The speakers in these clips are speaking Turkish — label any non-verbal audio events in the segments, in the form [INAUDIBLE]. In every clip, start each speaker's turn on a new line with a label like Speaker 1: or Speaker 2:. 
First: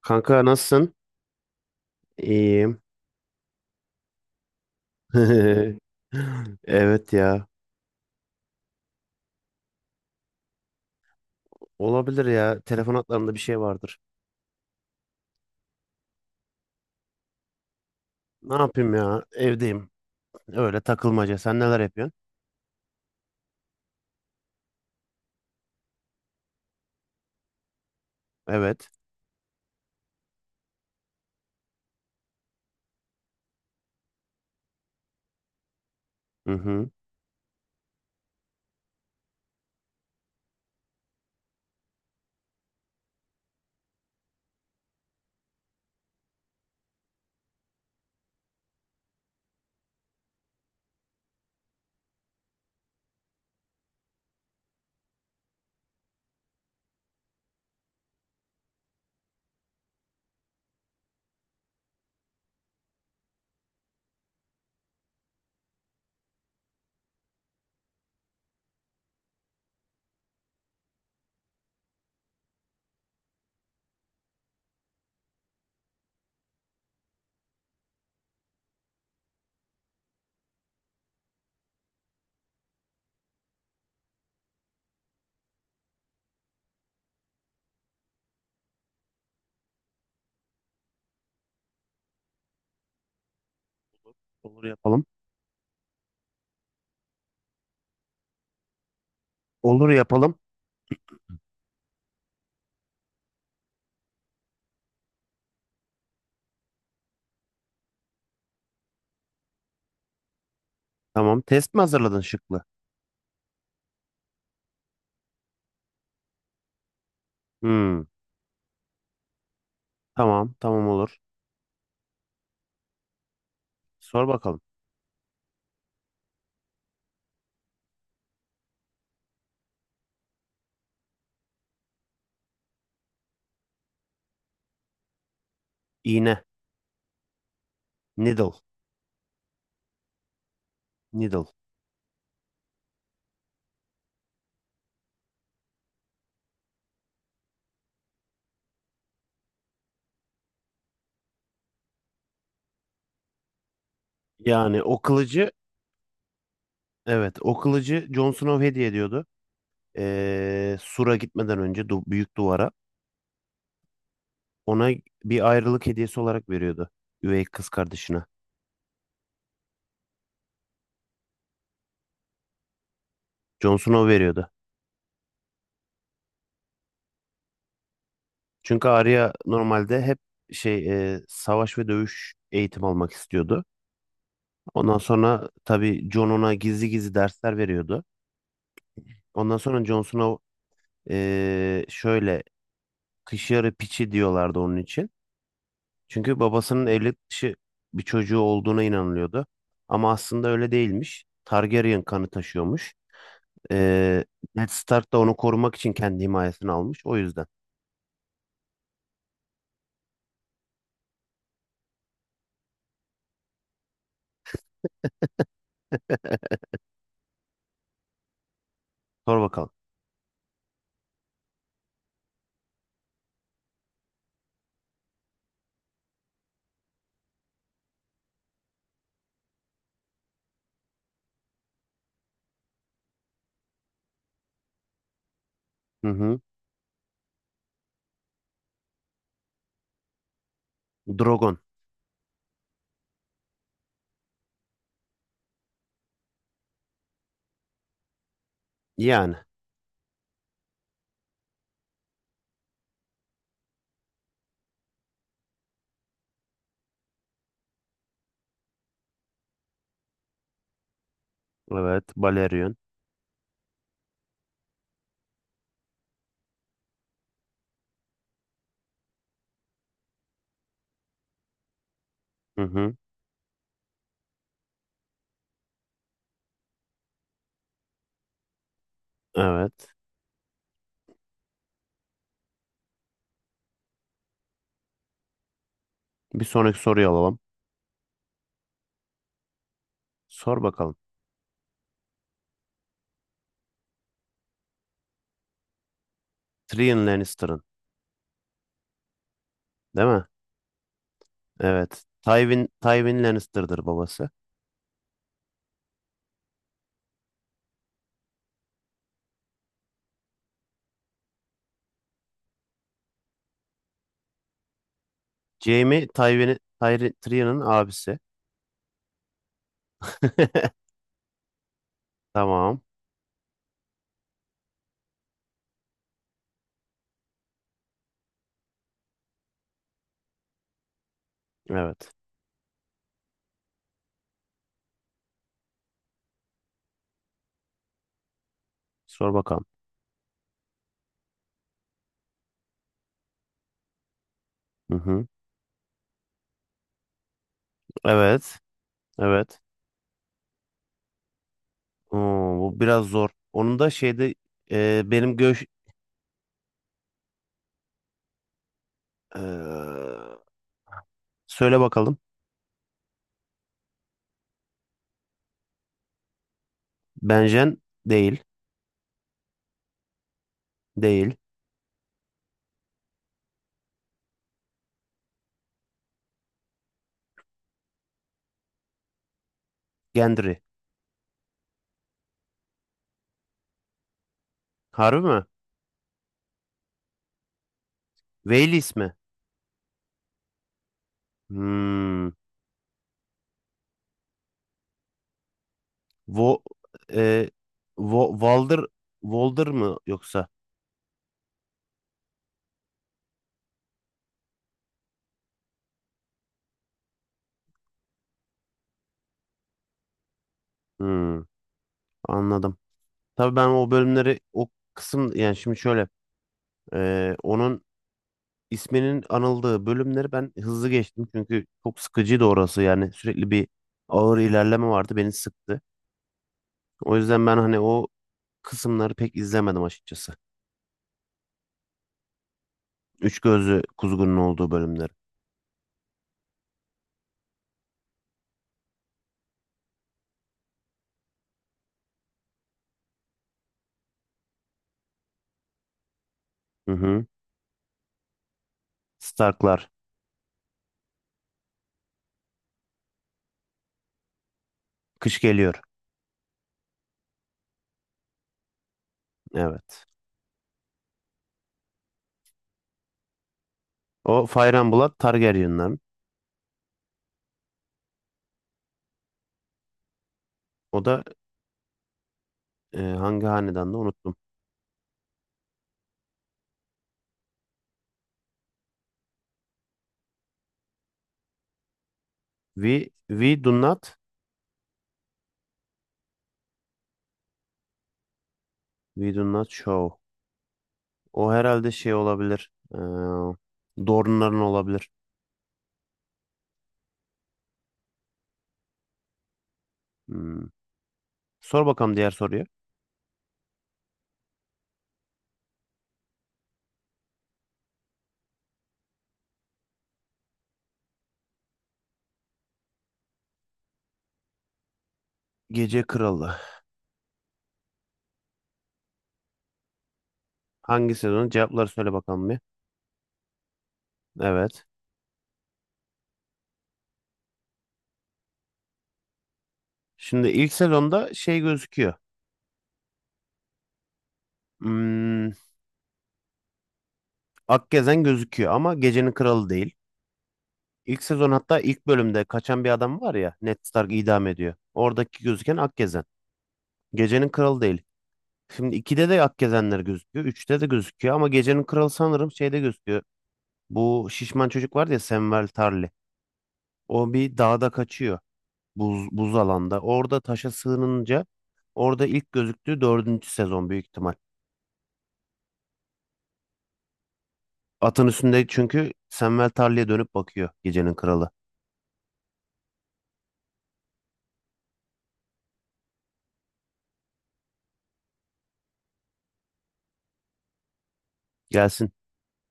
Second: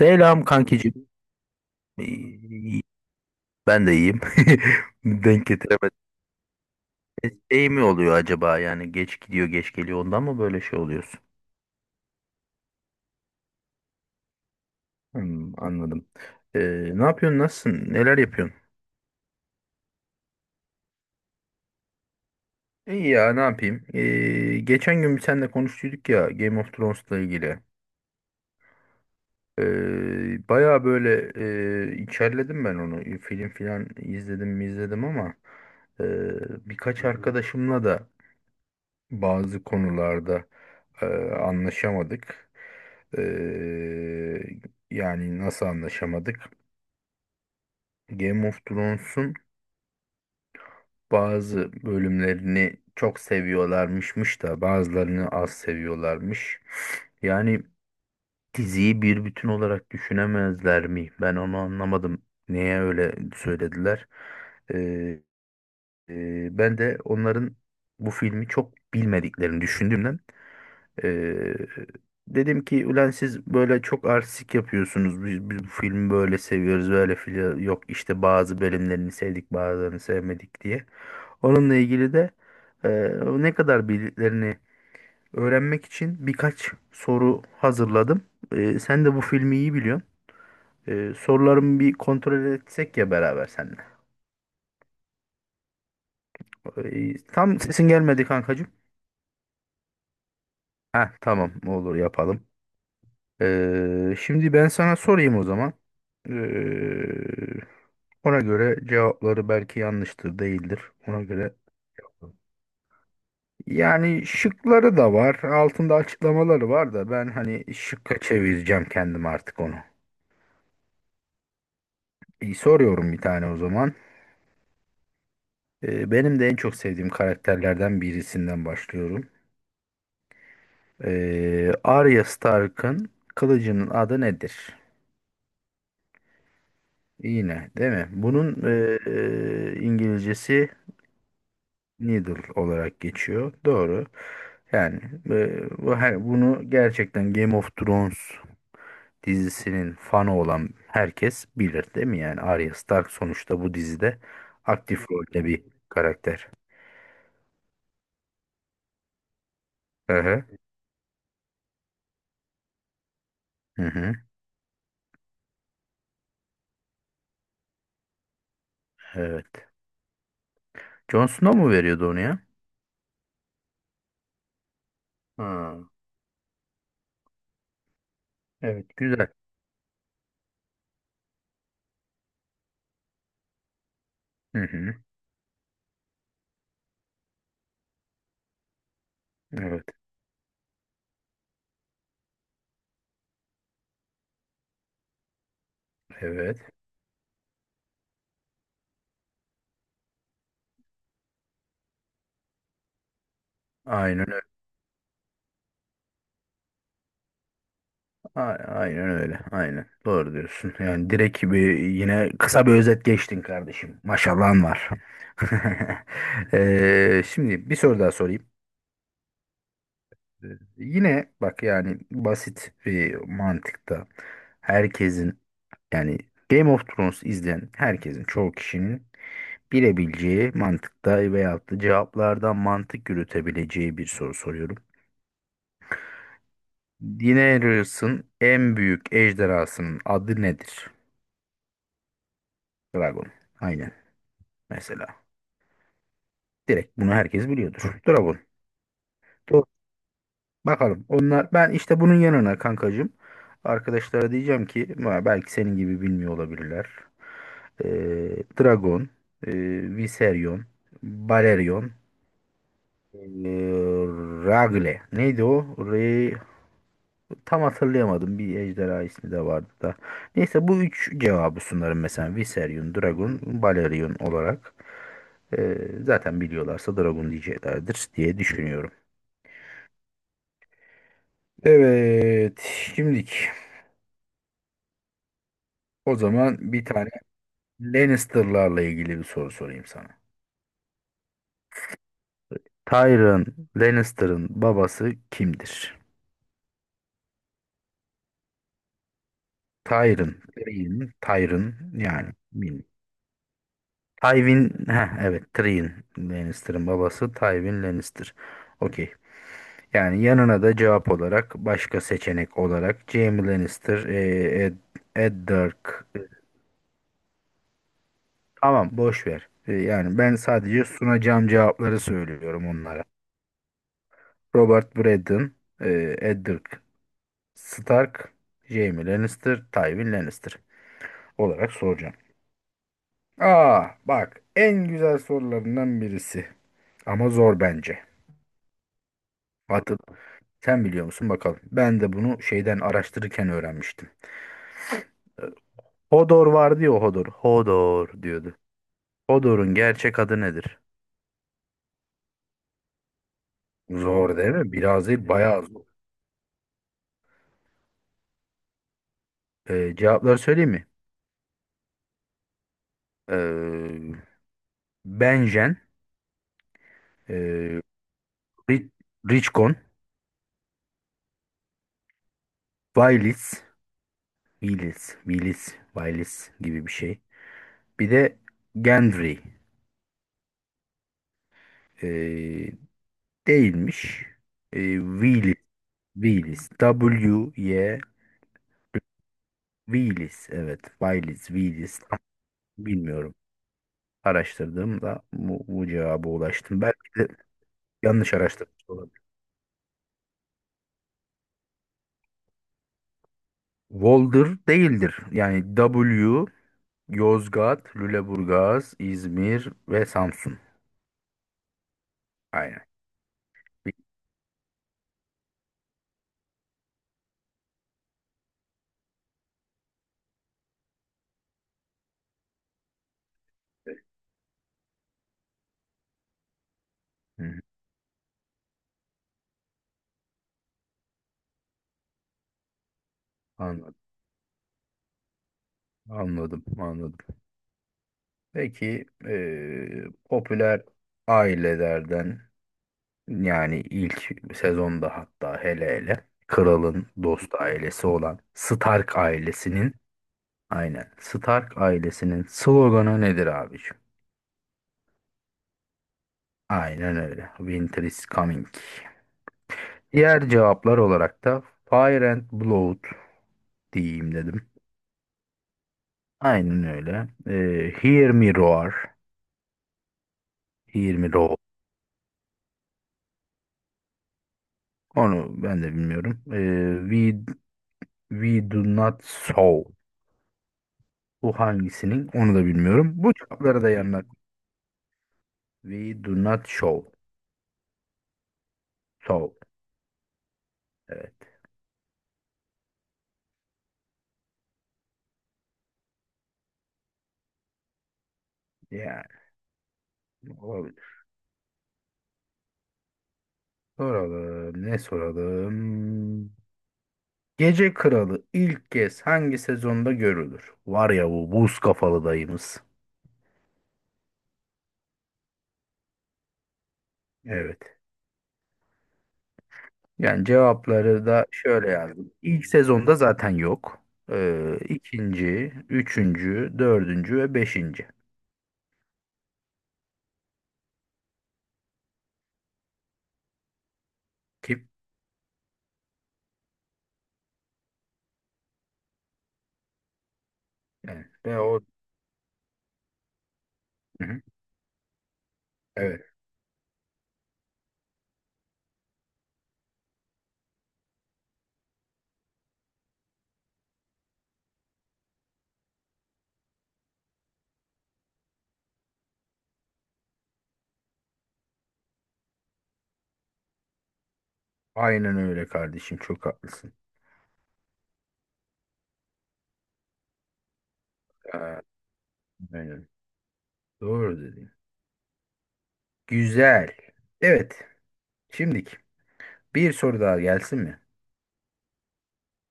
Speaker 1: Kanka nasılsın?
Speaker 2: kankicim.
Speaker 1: İyiyim.
Speaker 2: İyi- Ben de iyiyim. [LAUGHS] Denk
Speaker 1: [LAUGHS]
Speaker 2: getiremedim.
Speaker 1: Evet
Speaker 2: E,
Speaker 1: ya.
Speaker 2: Şey mi oluyor acaba yani geç gidiyor geç geliyor ondan mı böyle şey oluyorsun?
Speaker 1: Olabilir ya. Telefon hatlarında bir şey vardır.
Speaker 2: Hmm, anladım. Ee, Ne yapıyorsun nasılsın neler
Speaker 1: Ne
Speaker 2: yapıyorsun?
Speaker 1: yapayım ya? Evdeyim. Öyle takılmaca. Sen neler yapıyorsun?
Speaker 2: İyi ya ne yapayım? Geçen gün bir seninle konuştuyduk ya Game of Thrones'la ilgili.
Speaker 1: Evet.
Speaker 2: Baya böyle içerledim ben onu. Film filan izledim mi izledim ama
Speaker 1: Hı hı.
Speaker 2: birkaç arkadaşımla da bazı konularda Ee, anlaşamadık. Ee, Yani nasıl anlaşamadık? Game of Thrones'un bazı bölümlerini çok seviyorlarmışmış da bazılarını az seviyorlarmış. Yani diziyi bir bütün olarak düşünemezler mi? Ben onu anlamadım. Neye öyle söylediler? Ee, Ben de onların bu filmi çok bilmediklerini düşündüm. Ee, Dedim ki ulan siz böyle çok artistik yapıyorsunuz. Biz bu filmi böyle seviyoruz böyle fili yok işte bazı bölümlerini sevdik bazılarını sevmedik diye. Onunla ilgili de e, ne kadar bildiklerini öğrenmek için birkaç soru hazırladım. Sen de bu filmi iyi biliyorsun. Sorularımı bir kontrol etsek ya beraber seninle.
Speaker 1: Olur yapalım.
Speaker 2: Tam sesin gelmedi kankacığım.
Speaker 1: Olur yapalım.
Speaker 2: Ha tamam olur yapalım. Şimdi ben sana sorayım o zaman. Ee, Ona göre cevapları belki yanlıştır, değildir. Ona
Speaker 1: Tamam.
Speaker 2: göre.
Speaker 1: Test mi hazırladın şıklı?
Speaker 2: Yani şıkları da var, altında açıklamaları var da ben hani
Speaker 1: Hmm.
Speaker 2: şıkka çevireceğim kendim artık onu.
Speaker 1: Tamam. Tamam olur.
Speaker 2: İyi, soruyorum bir tane o zaman.
Speaker 1: Sor bakalım.
Speaker 2: Benim de en çok sevdiğim karakterlerden birisinden başlıyorum. Arya Stark'ın kılıcının adı nedir?
Speaker 1: İğne.
Speaker 2: Yine, değil mi?
Speaker 1: Needle.
Speaker 2: Bunun İngilizcesi
Speaker 1: Needle.
Speaker 2: Needle olarak geçiyor. Doğru. Yani bu her, bunu gerçekten Game of Thrones dizisinin fanı olan herkes bilir değil mi? Yani Arya Stark sonuçta bu dizide
Speaker 1: Yani o
Speaker 2: aktif rolde
Speaker 1: kılıcı
Speaker 2: bir karakter.
Speaker 1: evet o kılıcı Jon Snow hediye ediyordu.
Speaker 2: Hı hı.
Speaker 1: Sur'a gitmeden önce du büyük duvara.
Speaker 2: Hı hı.
Speaker 1: Ona bir ayrılık hediyesi olarak veriyordu. Üvey kız kardeşine.
Speaker 2: Evet. Jon Snow mu veriyordu onu ya?
Speaker 1: Jon Snow veriyordu.
Speaker 2: Ha,
Speaker 1: Çünkü
Speaker 2: evet güzel.
Speaker 1: Arya normalde hep şey savaş ve dövüş eğitim almak istiyordu.
Speaker 2: Hı hı.
Speaker 1: Ondan sonra tabii Jon ona gizli gizli dersler veriyordu. Ondan sonra
Speaker 2: Evet.
Speaker 1: Jon Snow e, şöyle kış yarı piçi diyorlardı onun için. Çünkü
Speaker 2: Evet.
Speaker 1: babasının evlilik dışı bir çocuğu olduğuna inanılıyordu. Ama aslında öyle değilmiş. Targaryen kanı taşıyormuş. E,
Speaker 2: Aynen
Speaker 1: Ned Stark da onu korumak için kendi himayesine almış. O yüzden.
Speaker 2: A- Aynen öyle. Aynen. Doğru diyorsun. Yani direkt bir yine kısa bir özet geçtin kardeşim. Maşallahın var. [LAUGHS] Şimdi bir soru daha sorayım.
Speaker 1: Sor bakalım.
Speaker 2: Ee, Yine bak yani basit bir mantıkta herkesin yani Game of Thrones izleyen herkesin çoğu kişinin bilebileceği mantıkta veyahut da cevaplardan mantık yürütebileceği bir soru soruyorum.
Speaker 1: Hı hı.
Speaker 2: Daenerys'in en büyük ejderhasının adı nedir?
Speaker 1: Drogon.
Speaker 2: Dragon. Aynen. Mesela. Direkt bunu herkes biliyordur. Dragon.
Speaker 1: Yani.
Speaker 2: Doğru. Bakalım. Onlar ben işte bunun yanına kankacığım arkadaşlara diyeceğim ki "Ma, belki senin gibi bilmiyor olabilirler. Dragon, e, Viserion, Balerion,
Speaker 1: Evet. Balerion.
Speaker 2: e, Ragle. Neydi o? Re, tam hatırlayamadım. Bir ejderha ismi de vardı da. Neyse bu üç cevabı sunarım mesela.
Speaker 1: Hı hı.
Speaker 2: Viserion, Dragon, Balerion olarak. Ee, Zaten biliyorlarsa Dragon diyeceklerdir diye düşünüyorum.
Speaker 1: Evet.
Speaker 2: Evet, şimdilik o
Speaker 1: Bir
Speaker 2: zaman
Speaker 1: sonraki
Speaker 2: bir tane
Speaker 1: soruyu alalım.
Speaker 2: Lannister'larla ilgili bir soru sorayım sana.
Speaker 1: Sor bakalım.
Speaker 2: Tyrion Lannister'ın babası kimdir?
Speaker 1: Tyrion Lannister'ın. Değil mi?
Speaker 2: Tyrion, Tyrion, Tyrion
Speaker 1: Evet.
Speaker 2: yani
Speaker 1: Tywin,
Speaker 2: bilmiyorum.
Speaker 1: Tywin Lannister'dır babası.
Speaker 2: Tywin, heh, evet Tyrion Lannister'ın babası Tywin Lannister. Okey. Yani yanına da cevap olarak başka seçenek olarak Jaime Lannister, Eddard.
Speaker 1: Jaime Tywin'i Tyrion'un abisi.
Speaker 2: Tamam boş ver. Yani ben sadece
Speaker 1: [LAUGHS]
Speaker 2: sunacağım cevapları söylüyorum
Speaker 1: Tamam.
Speaker 2: onlara. Robert Braddon, e, Eddard Stark, Jaime Lannister, Tywin Lannister olarak
Speaker 1: Evet.
Speaker 2: soracağım. Aa bak en güzel sorularından birisi ama zor bence.
Speaker 1: Sor bakalım.
Speaker 2: Atıp sen biliyor musun bakalım. Ben de bunu şeyden araştırırken öğrenmiştim.
Speaker 1: Hı hı.
Speaker 2: E, Hodor vardı ya Hodor. Hodor diyordu.
Speaker 1: Evet. Evet.
Speaker 2: Hodor'un gerçek adı nedir?
Speaker 1: Oo, bu biraz zor. Onun da şeyde
Speaker 2: Zor değil mi?
Speaker 1: e,
Speaker 2: Biraz değil
Speaker 1: benim
Speaker 2: bayağı
Speaker 1: göç...
Speaker 2: zor.
Speaker 1: e,
Speaker 2: Cevapları söyleyeyim mi?
Speaker 1: söyle bakalım.
Speaker 2: E, Benjen,
Speaker 1: Benjen
Speaker 2: e,
Speaker 1: değil.
Speaker 2: Ri- Richcon,
Speaker 1: Değil.
Speaker 2: Vaylits, Willis, Willis, Willis gibi bir şey. Bir de Gendry
Speaker 1: Gendry.
Speaker 2: eee, değilmiş. Eee
Speaker 1: Harbi mi?
Speaker 2: Willis, Willis, W-Y,
Speaker 1: Wales mi?
Speaker 2: Willis. Evet, Willis, Willis. Tam
Speaker 1: Hmm.
Speaker 2: bilmiyorum. Araştırdığımda bu cevaba
Speaker 1: Vo,
Speaker 2: ulaştım. Belki de
Speaker 1: e, Vo,
Speaker 2: yanlış
Speaker 1: Walder,
Speaker 2: araştırmış olabilir.
Speaker 1: Walder mı yoksa?
Speaker 2: Volder değildir. Yani W, Yozgat, Lüleburgaz, İzmir ve Samsun.
Speaker 1: Hmm, anladım.
Speaker 2: Aynen.
Speaker 1: Tabii ben o
Speaker 2: Hı
Speaker 1: bölümleri o kısım yani şimdi şöyle e, onun isminin anıldığı bölümleri ben hızlı geçtim çünkü çok sıkıcıydı orası yani sürekli bir ağır ilerleme vardı beni sıktı. O yüzden ben
Speaker 2: hı.
Speaker 1: hani o kısımları pek izlemedim açıkçası. Üç gözlü
Speaker 2: Anladım,
Speaker 1: kuzgunun olduğu bölümleri.
Speaker 2: anladım, anladım. Peki popüler ailelerden yani ilk sezonda hatta hele hele
Speaker 1: Hı
Speaker 2: kralın
Speaker 1: hı.
Speaker 2: dost ailesi olan Stark
Speaker 1: Starklar.
Speaker 2: ailesinin aynen Stark ailesinin sloganı nedir abiciğim?
Speaker 1: Kış geliyor.
Speaker 2: Aynen öyle. Winter is coming.
Speaker 1: Evet.
Speaker 2: Diğer cevaplar olarak da Fire and Blood diyeyim
Speaker 1: O
Speaker 2: dedim.
Speaker 1: Fire and Blood Targaryen'ların.
Speaker 2: Aynen öyle. Hear Me Roar.
Speaker 1: O
Speaker 2: Hear
Speaker 1: da
Speaker 2: Me Roar.
Speaker 1: hangi hanedanda unuttum.
Speaker 2: Onu ben de bilmiyorum. We do not sow. Bu hangisinin? Onu da
Speaker 1: We,
Speaker 2: bilmiyorum. Bu
Speaker 1: we do
Speaker 2: cevapları da
Speaker 1: not,
Speaker 2: yanına. We do not show.
Speaker 1: we do
Speaker 2: So.
Speaker 1: not show.
Speaker 2: Evet.
Speaker 1: O herhalde şey olabilir. Dorne'ların olabilir.
Speaker 2: Yani
Speaker 1: Hmm.
Speaker 2: olabilir.
Speaker 1: Sor bakalım diğer soruyu.
Speaker 2: Soralım. Ne soralım? Gece Kralı ilk kez hangi sezonda görülür? Var ya bu buz kafalı dayımız.
Speaker 1: Gece Kralı.
Speaker 2: Evet. Yani
Speaker 1: Hangi
Speaker 2: cevapları da
Speaker 1: sezonun? Cevapları
Speaker 2: şöyle
Speaker 1: söyle
Speaker 2: yazdım.
Speaker 1: bakalım bir.
Speaker 2: İlk sezonda zaten yok.
Speaker 1: Evet.
Speaker 2: İkinci, üçüncü, dördüncü ve beşinci.
Speaker 1: Şimdi ilk sezonda şey gözüküyor.
Speaker 2: Kim?
Speaker 1: Hmm, Akgezen gözüküyor ama Gecenin Kralı değil. İlk
Speaker 2: Yani,
Speaker 1: sezon
Speaker 2: ve
Speaker 1: hatta
Speaker 2: o.
Speaker 1: ilk bölümde kaçan bir adam var ya. Ned Stark
Speaker 2: Hı hı.
Speaker 1: idam ediyor. Oradaki gözüken
Speaker 2: Evet.
Speaker 1: Akgezen. Gecenin Kralı değil. Şimdi 2'de de ak gezenler gözüküyor. Üçte de gözüküyor ama gecenin kralı sanırım şeyde gözüküyor. Bu şişman çocuk var ya Samuel Tarly. O bir dağda kaçıyor. Buz alanda. Orada taşa sığınınca orada ilk gözüktüğü dördüncü sezon büyük ihtimal.
Speaker 2: Aynen öyle kardeşim. Çok haklısın.
Speaker 1: Atın üstünde çünkü Samuel Tarly'e dönüp bakıyor gecenin kralı.
Speaker 2: Ee, Aynen. Doğru dedin. Güzel. Evet. Şimdiki bir soru daha gelsin mi?
Speaker 1: Gelsin.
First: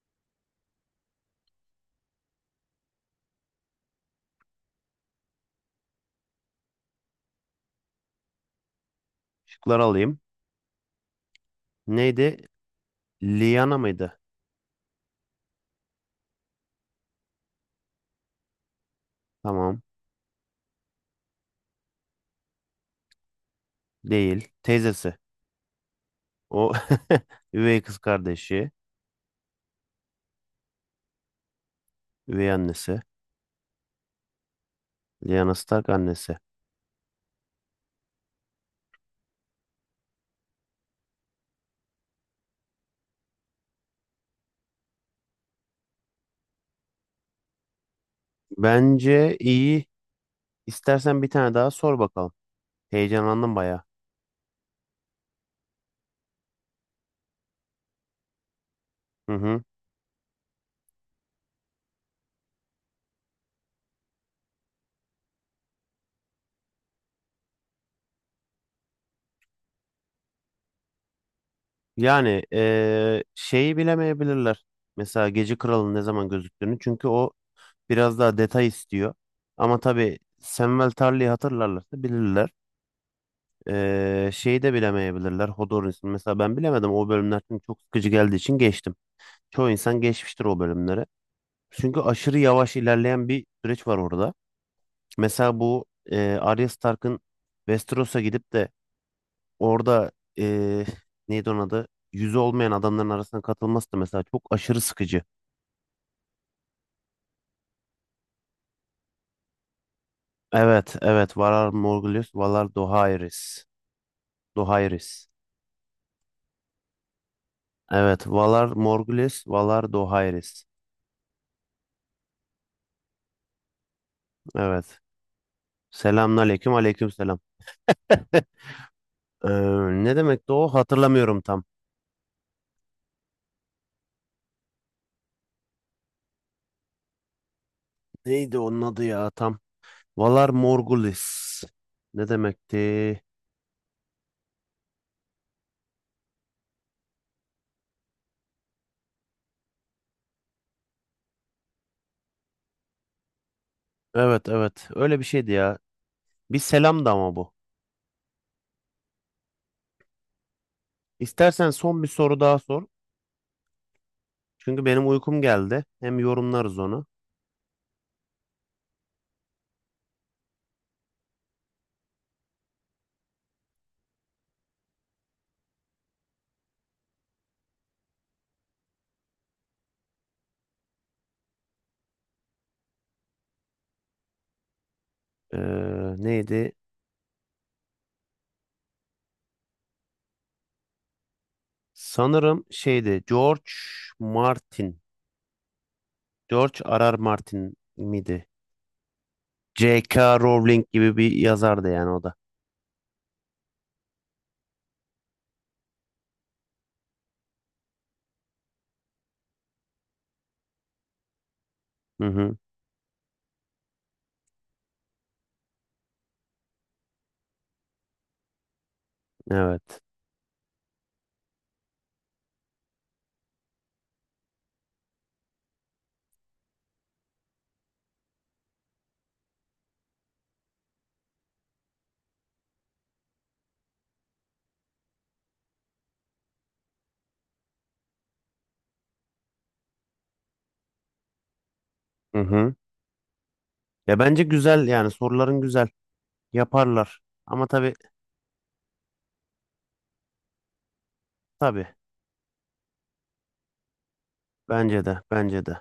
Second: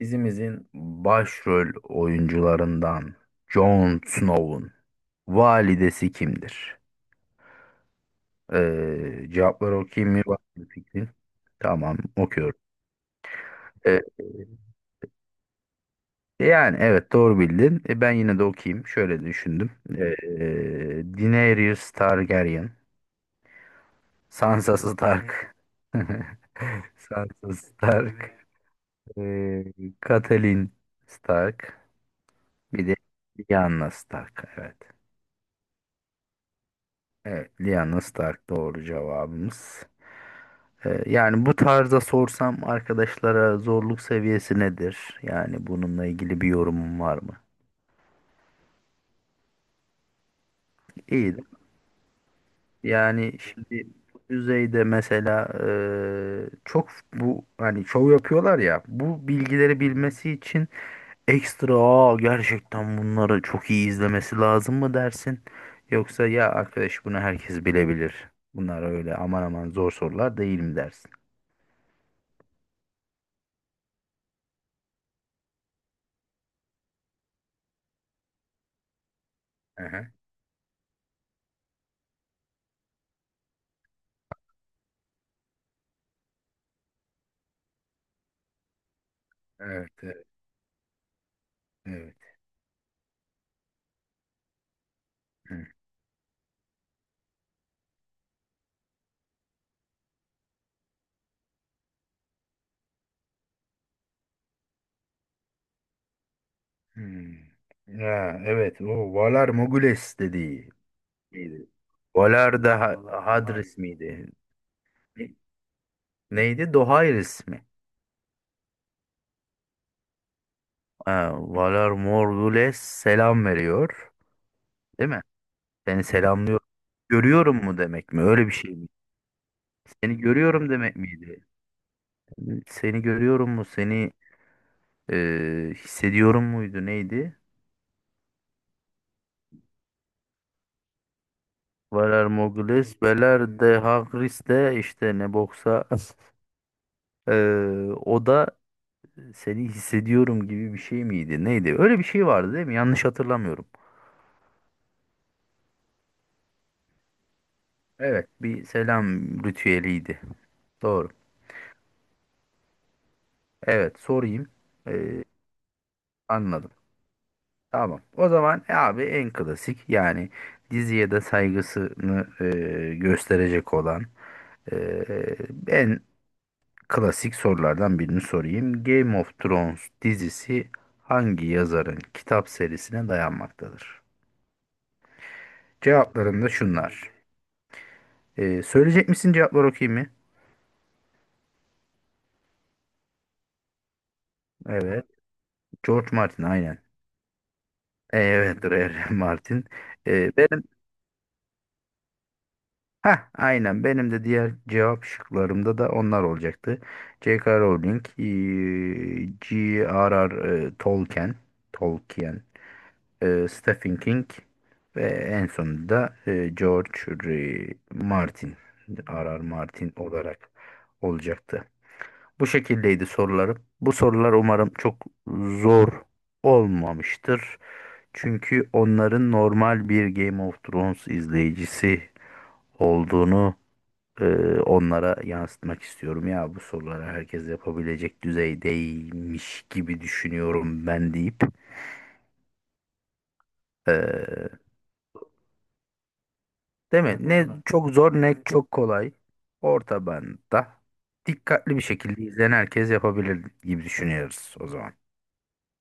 Speaker 2: Dizimizin başrol oyuncularından Jon Snow'un validesi kimdir? Cevapları
Speaker 1: Şıkları
Speaker 2: okuyayım
Speaker 1: alayım.
Speaker 2: mı? Var mı fikrin? Tamam,
Speaker 1: Neydi?
Speaker 2: okuyorum.
Speaker 1: Liana
Speaker 2: Ee,
Speaker 1: mıydı?
Speaker 2: Yani evet doğru bildin. Ben yine de okuyayım. Şöyle düşündüm.
Speaker 1: Tamam.
Speaker 2: Daenerys Targaryen,
Speaker 1: Değil.
Speaker 2: Sansa
Speaker 1: Teyzesi.
Speaker 2: Stark,
Speaker 1: O
Speaker 2: [LAUGHS]
Speaker 1: [LAUGHS]
Speaker 2: Sansa
Speaker 1: üvey kız
Speaker 2: Stark,
Speaker 1: kardeşi.
Speaker 2: Ee, Catelyn Stark.
Speaker 1: Üvey
Speaker 2: Bir de
Speaker 1: annesi.
Speaker 2: Lyanna Stark. Evet.
Speaker 1: Liana Stark annesi.
Speaker 2: Evet. Lyanna Stark doğru cevabımız. Yani bu tarzda sorsam arkadaşlara zorluk seviyesi nedir? Yani bununla ilgili bir yorumum var mı?
Speaker 1: Bence iyi. İstersen bir
Speaker 2: İyi. De.
Speaker 1: tane daha sor bakalım.
Speaker 2: Yani
Speaker 1: Heyecanlandım baya.
Speaker 2: şimdi bu düzeyde mesela çok bu hani şov yapıyorlar ya bu
Speaker 1: Hı hı.
Speaker 2: bilgileri bilmesi için ekstra "Aa, gerçekten bunları çok iyi izlemesi lazım mı dersin? Yoksa ya arkadaş bunu herkes bilebilir. Bunlar öyle aman aman zor sorular değil mi dersin?
Speaker 1: Yani şeyi bilemeyebilirler. Mesela Gece Kralı'nın ne zaman gözüktüğünü. Çünkü o biraz daha detay istiyor. Ama
Speaker 2: Aha,
Speaker 1: tabii Samwell Tarly'i hatırlarlarsa bilirler. Şeyi de bilemeyebilirler. Hodor'un mesela ben bilemedim. O bölümler çünkü çok sıkıcı geldiği için geçtim. Çoğu
Speaker 2: evet
Speaker 1: insan
Speaker 2: evet
Speaker 1: geçmiştir o bölümleri. Çünkü
Speaker 2: evet.
Speaker 1: aşırı yavaş ilerleyen bir süreç var orada. Mesela
Speaker 2: Hı,
Speaker 1: bu, Arya Stark'ın Westeros'a gidip de orada eee neydi onun adı? Yüzü olmayan adamların arasına katılması da mesela çok aşırı sıkıcı.
Speaker 2: hmm. Ya, evet o Valar Morghulis dediği
Speaker 1: Evet, evet.
Speaker 2: miydi?
Speaker 1: Valar Morghulis,
Speaker 2: Valar
Speaker 1: Valar
Speaker 2: da Ha-
Speaker 1: Dohaeris.
Speaker 2: Hadris miydi?
Speaker 1: Dohaeris.
Speaker 2: Neydi? Dohaeris mi?
Speaker 1: Evet, Valar Morghulis, Valar Dohaeris.
Speaker 2: Ha, Valar Morghulis selam veriyor.
Speaker 1: Evet.
Speaker 2: Değil mi? Seni selamlıyor.
Speaker 1: Selamünaleyküm, aleykümselam.
Speaker 2: Görüyorum mu demek mi?
Speaker 1: [LAUGHS]
Speaker 2: Öyle bir şey mi?
Speaker 1: Ee, ne
Speaker 2: Seni
Speaker 1: demekti o?
Speaker 2: görüyorum demek
Speaker 1: Hatırlamıyorum
Speaker 2: miydi?
Speaker 1: tam.
Speaker 2: Seni görüyorum mu? Seni hissediyorum muydu? Neydi?
Speaker 1: Neydi onun adı ya tam? Valar Morghulis.
Speaker 2: Valer
Speaker 1: Ne
Speaker 2: Mogules,
Speaker 1: demekti?
Speaker 2: Veler de Hagris de işte ne boksa [LAUGHS] e, o da seni hissediyorum gibi bir şey miydi? Neydi? Öyle bir şey vardı değil mi? Yanlış hatırlamıyorum.
Speaker 1: Evet evet öyle bir şeydi ya. Bir selam da ama bu.
Speaker 2: Evet, bir selam ritüeliydi. Doğru.
Speaker 1: İstersen son bir soru daha sor.
Speaker 2: Evet, sorayım.
Speaker 1: Çünkü benim uykum geldi. Hem
Speaker 2: Anladım.
Speaker 1: yorumlarız onu.
Speaker 2: Tamam. O zaman abi en klasik yani diziye de saygısını gösterecek olan ee, en klasik sorulardan birini sorayım. Game of Thrones dizisi hangi yazarın kitap serisine dayanmaktadır?
Speaker 1: Ee,
Speaker 2: Cevaplarım da
Speaker 1: neydi?
Speaker 2: şunlar. Söyleyecek misin cevapları okuyayım mı?
Speaker 1: Sanırım şeydi. George Martin.
Speaker 2: Evet. George Martin aynen.
Speaker 1: George R. R. Martin miydi?
Speaker 2: Evet [LAUGHS] R.R. Martin.
Speaker 1: J.K.
Speaker 2: Benim
Speaker 1: Rowling gibi bir yazardı yani o da.
Speaker 2: ha aynen benim de diğer cevap şıklarımda da onlar olacaktı. J.K. Rowling, G.R.R. Tolkien,
Speaker 1: Hı
Speaker 2: Tolkien
Speaker 1: hı.
Speaker 2: Stephen King ve en sonunda George R. Martin, R.R. Martin
Speaker 1: Evet.
Speaker 2: olarak olacaktı. Bu şekildeydi sorularım. Bu sorular umarım çok zor olmamıştır. Çünkü onların normal bir Game of Thrones izleyicisi olduğunu e, onlara yansıtmak istiyorum. Ya bu soruları herkes yapabilecek düzeydeymiş gibi düşünüyorum ben deyip
Speaker 1: Hı hı. Ya bence
Speaker 2: e,
Speaker 1: güzel yani soruların güzel.
Speaker 2: değil mi?
Speaker 1: Yaparlar.
Speaker 2: Ne, hı,
Speaker 1: Ama
Speaker 2: çok
Speaker 1: tabii
Speaker 2: zor ne çok kolay. Orta bantta dikkatli bir
Speaker 1: tabii.
Speaker 2: şekilde izleyen herkes yapabilir gibi düşünüyoruz o zaman.
Speaker 1: Bence de bence de.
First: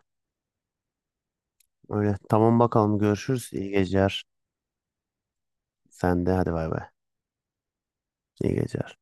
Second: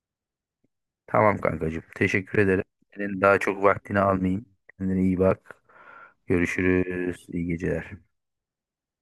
Speaker 2: Tamam kankacığım.
Speaker 1: Öyle.
Speaker 2: Teşekkür
Speaker 1: Tamam
Speaker 2: ederim.
Speaker 1: bakalım
Speaker 2: Senin daha
Speaker 1: görüşürüz.
Speaker 2: çok
Speaker 1: İyi
Speaker 2: vaktini
Speaker 1: geceler.
Speaker 2: almayayım. Kendine iyi bak.
Speaker 1: Sen de hadi bay bay.
Speaker 2: Görüşürüz. İyi geceler.
Speaker 1: İyi geceler.